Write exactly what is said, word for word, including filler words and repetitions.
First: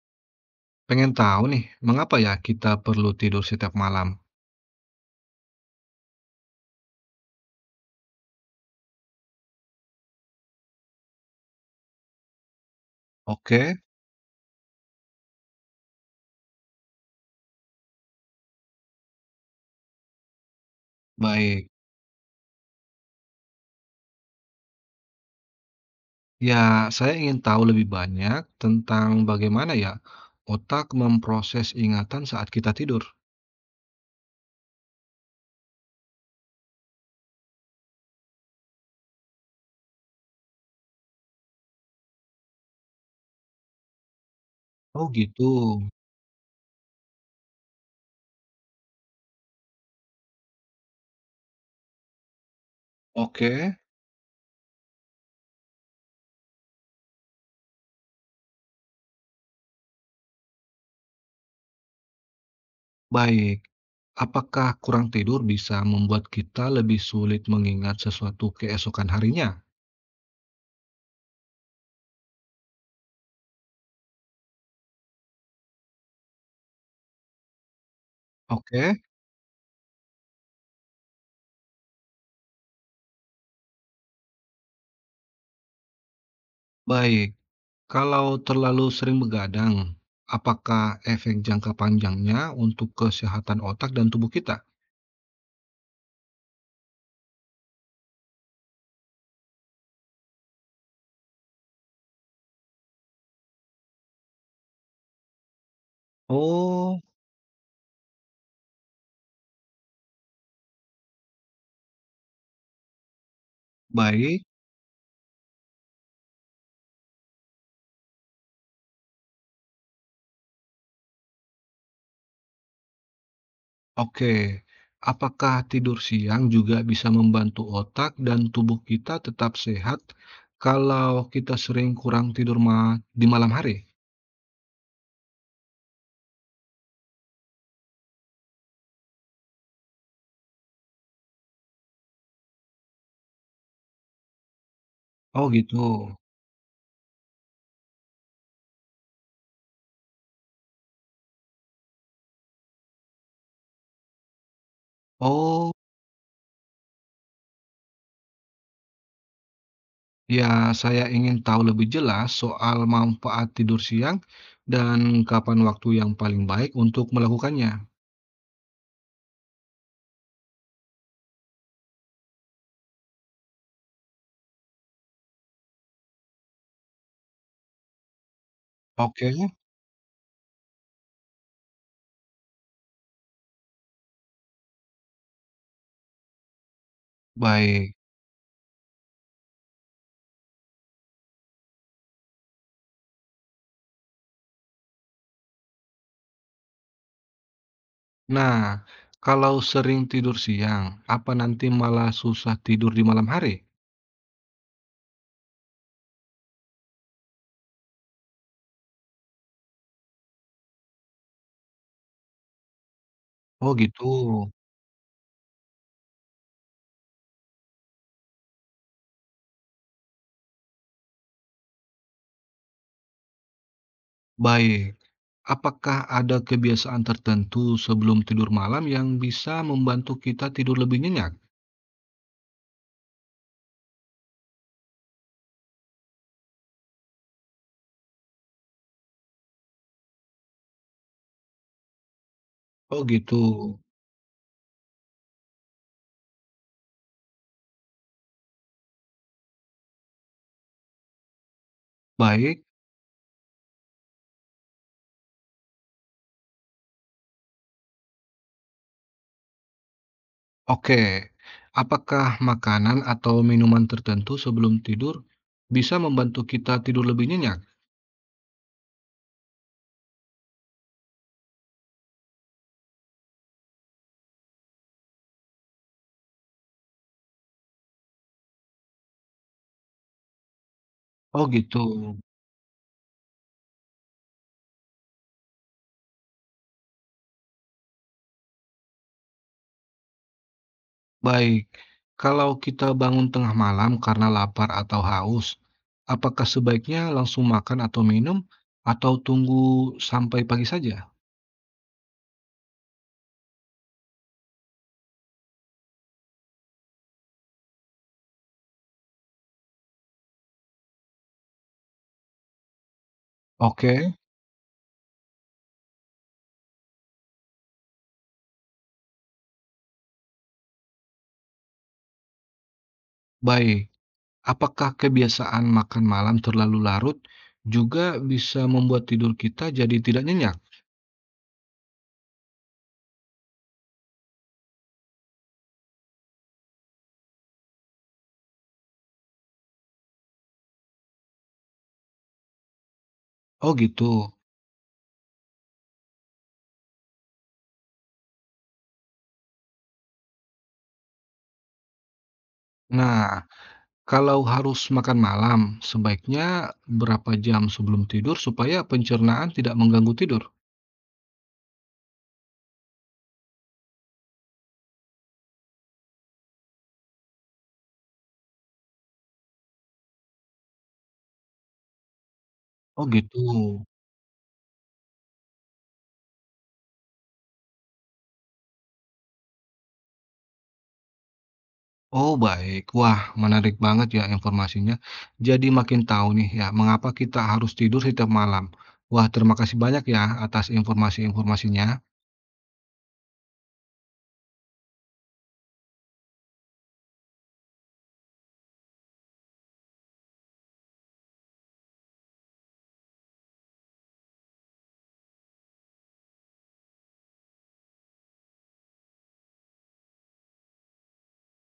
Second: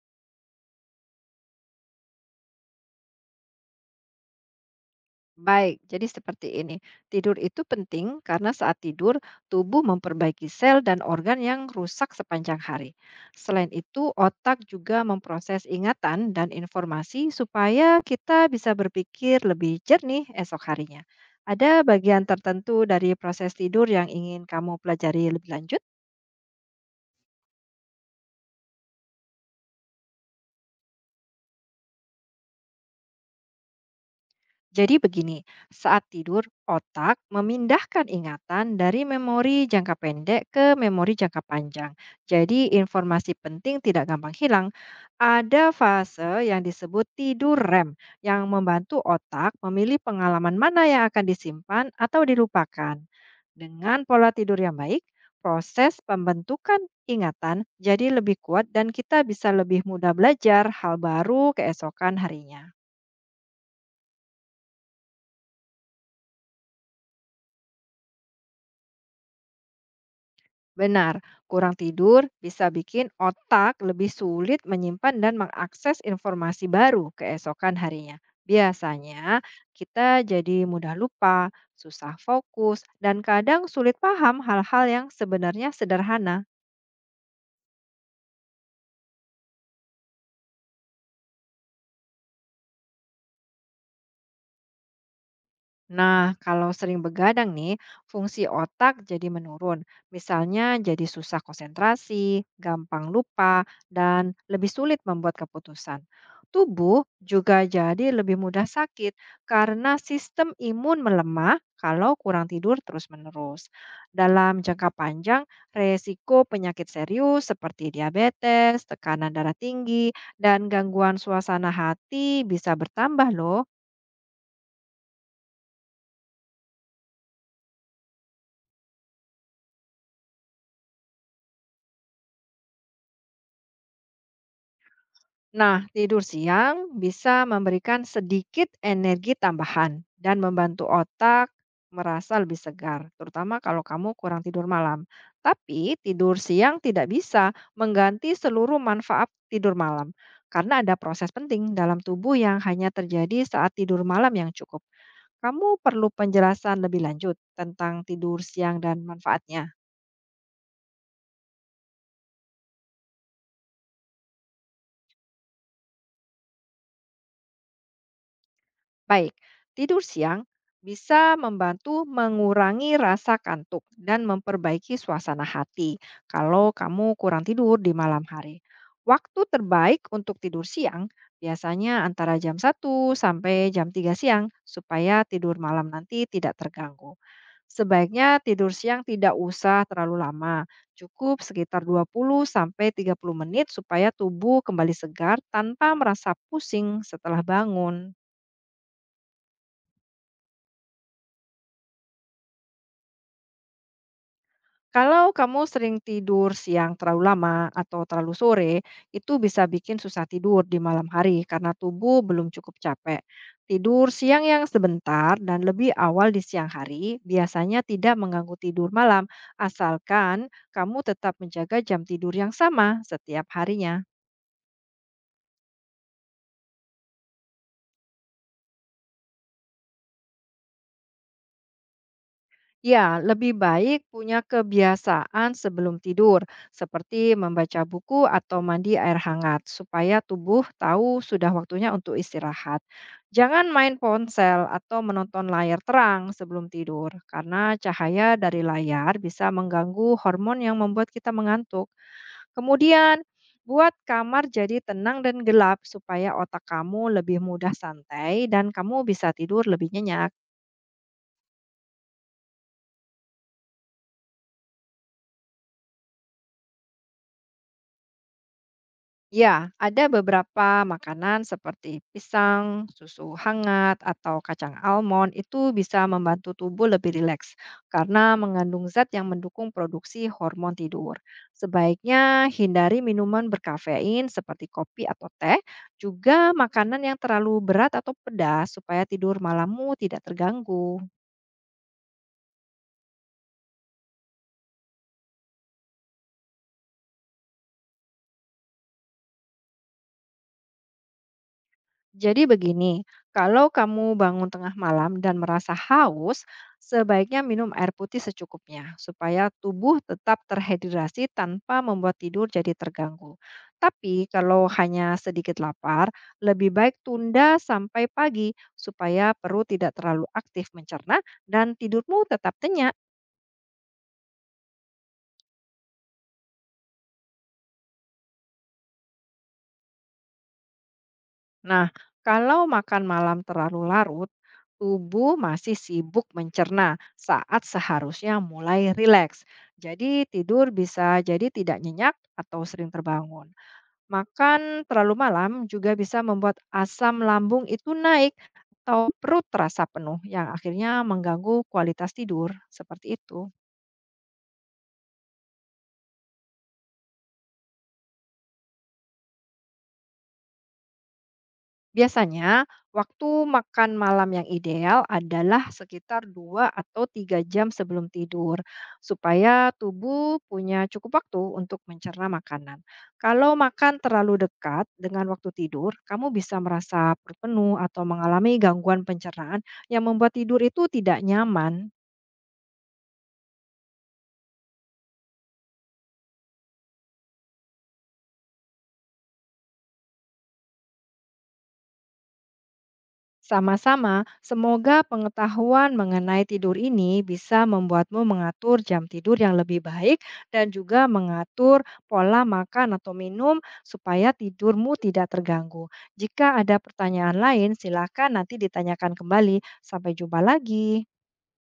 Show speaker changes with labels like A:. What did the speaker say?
A: Pengen tahu nih, mengapa ya kita perlu tidur setiap malam?
B: Baik, jadi seperti ini. Tidur itu penting karena saat tidur, tubuh memperbaiki sel dan organ yang rusak sepanjang hari. Selain
A: Oke,
B: itu, otak juga memproses ingatan dan informasi supaya kita bisa berpikir lebih jernih esok harinya.
A: baik.
B: Ada bagian tertentu dari proses tidur yang ingin kamu pelajari lebih lanjut?
A: Ya, saya ingin tahu lebih banyak tentang bagaimana ya otak memproses ingatan saat kita tidur.
B: Jadi begini, saat tidur, otak memindahkan ingatan dari memori jangka pendek ke memori jangka panjang. Jadi informasi penting tidak gampang hilang.
A: Oh gitu.
B: Ada fase yang disebut tidur R E M yang membantu otak memilih pengalaman mana yang akan disimpan atau dilupakan.
A: Oke,
B: Dengan pola tidur yang baik, proses pembentukan ingatan jadi lebih kuat dan kita bisa lebih mudah belajar hal baru keesokan harinya.
A: baik. Apakah kurang tidur bisa membuat kita lebih sulit mengingat sesuatu keesokan harinya?
B: Benar, kurang tidur bisa bikin otak lebih sulit menyimpan dan mengakses informasi baru keesokan harinya.
A: Oke,
B: Biasanya kita jadi mudah lupa, susah fokus, dan kadang sulit paham hal-hal yang sebenarnya sederhana.
A: baik. Kalau terlalu sering begadang, apakah efek jangka panjangnya untuk kesehatan otak dan tubuh kita?
B: Nah, kalau sering begadang nih, fungsi otak jadi menurun. Misalnya jadi susah konsentrasi, gampang lupa, dan lebih sulit membuat keputusan.
A: Oh,
B: Tubuh juga jadi lebih mudah sakit karena sistem imun melemah kalau kurang tidur terus-menerus.
A: baik,
B: Dalam jangka panjang, resiko penyakit serius seperti diabetes, tekanan darah tinggi, dan gangguan suasana hati bisa bertambah loh.
A: oke. Apakah tidur siang juga bisa membantu otak dan tubuh kita tetap sehat kalau kita sering kurang tidur ma- di malam hari?
B: Nah, tidur siang bisa memberikan sedikit energi tambahan dan membantu otak merasa lebih segar, terutama kalau kamu kurang tidur malam.
A: Oh gitu.
B: Tapi tidur siang tidak bisa mengganti seluruh manfaat tidur malam karena ada proses penting dalam tubuh yang hanya terjadi saat tidur malam yang cukup.
A: Oh
B: Kamu perlu penjelasan lebih lanjut tentang tidur siang dan manfaatnya.
A: ya, saya ingin tahu lebih jelas soal manfaat tidur siang dan kapan waktu yang paling baik untuk melakukannya.
B: Baik, tidur siang bisa membantu mengurangi rasa kantuk dan memperbaiki suasana hati kalau kamu kurang tidur di malam hari.
A: Oke,
B: Waktu terbaik untuk tidur siang biasanya antara jam satu sampai jam tiga siang supaya tidur malam nanti tidak terganggu.
A: baik.
B: Sebaiknya tidur siang tidak usah terlalu lama, cukup sekitar dua puluh sampai tiga puluh menit supaya tubuh kembali segar tanpa merasa pusing setelah bangun.
A: Nah, kalau sering tidur siang, apa nanti malah susah tidur di malam hari?
B: Kalau kamu sering tidur siang terlalu lama atau terlalu sore, itu bisa bikin susah tidur di malam hari karena tubuh belum cukup capek.
A: Oh gitu.
B: Tidur siang yang sebentar dan lebih awal di siang hari biasanya tidak mengganggu tidur malam, asalkan kamu tetap menjaga jam tidur yang sama setiap harinya.
A: Baik. Apakah ada kebiasaan tertentu sebelum tidur malam yang bisa membantu kita tidur lebih nyenyak?
B: Ya, lebih baik punya kebiasaan sebelum tidur, seperti membaca buku atau mandi air hangat, supaya tubuh tahu sudah waktunya untuk istirahat.
A: Oh, mhm, gitu.
B: Jangan main ponsel atau menonton layar terang sebelum tidur, karena cahaya dari layar bisa mengganggu hormon yang membuat kita mengantuk.
A: Baik,
B: Kemudian, buat kamar jadi tenang dan gelap, supaya otak kamu lebih mudah santai dan kamu bisa tidur lebih nyenyak.
A: oke. Apakah makanan atau minuman tertentu sebelum tidur bisa membantu kita tidur lebih nyenyak?
B: Ya, ada beberapa makanan seperti pisang, susu hangat, atau kacang almond itu bisa membantu tubuh lebih rileks karena mengandung zat yang mendukung produksi hormon tidur.
A: Oh gitu.
B: Sebaiknya hindari minuman berkafein seperti kopi atau teh, juga makanan yang terlalu berat atau pedas supaya tidur malammu tidak terganggu.
A: Baik. Kalau kita bangun tengah malam karena lapar atau haus, apakah sebaiknya langsung makan atau minum atau tunggu sampai pagi saja?
B: Jadi begini, kalau kamu bangun tengah malam dan merasa haus, sebaiknya minum air putih secukupnya supaya tubuh tetap terhidrasi tanpa membuat tidur jadi terganggu.
A: Oke,
B: Tapi kalau hanya sedikit lapar, lebih baik tunda sampai pagi supaya perut tidak terlalu aktif mencerna dan tidurmu tetap kenyang.
A: baik. Apakah kebiasaan makan malam terlalu larut juga bisa membuat tidur kita jadi tidak nyenyak?
B: Nah, kalau makan malam terlalu larut, tubuh masih sibuk mencerna saat seharusnya mulai rileks. Jadi tidur bisa jadi tidak nyenyak atau sering terbangun.
A: Oh gitu.
B: Makan terlalu malam juga bisa membuat asam lambung itu naik atau perut terasa penuh yang akhirnya mengganggu kualitas tidur. Seperti
A: Nah,
B: itu.
A: kalau harus makan malam, sebaiknya berapa jam sebelum tidur supaya pencernaan tidak mengganggu tidur?
B: Biasanya, waktu makan malam yang ideal adalah sekitar dua atau tiga jam sebelum tidur, supaya tubuh punya cukup waktu untuk mencerna makanan.
A: Oh gitu.
B: Kalau makan terlalu dekat dengan waktu tidur, kamu bisa merasa perut penuh atau mengalami gangguan pencernaan yang membuat tidur itu tidak nyaman.
A: Oh baik. Wah, menarik banget ya informasinya. Jadi makin tahu nih ya mengapa kita harus tidur setiap malam. Wah, terima kasih banyak ya atas informasi-informasinya.
B: Sama-sama, semoga pengetahuan mengenai tidur ini bisa membuatmu mengatur jam tidur yang lebih baik dan juga mengatur pola makan atau minum supaya tidurmu tidak terganggu. Jika ada pertanyaan lain, silakan nanti ditanyakan kembali. Sampai jumpa lagi.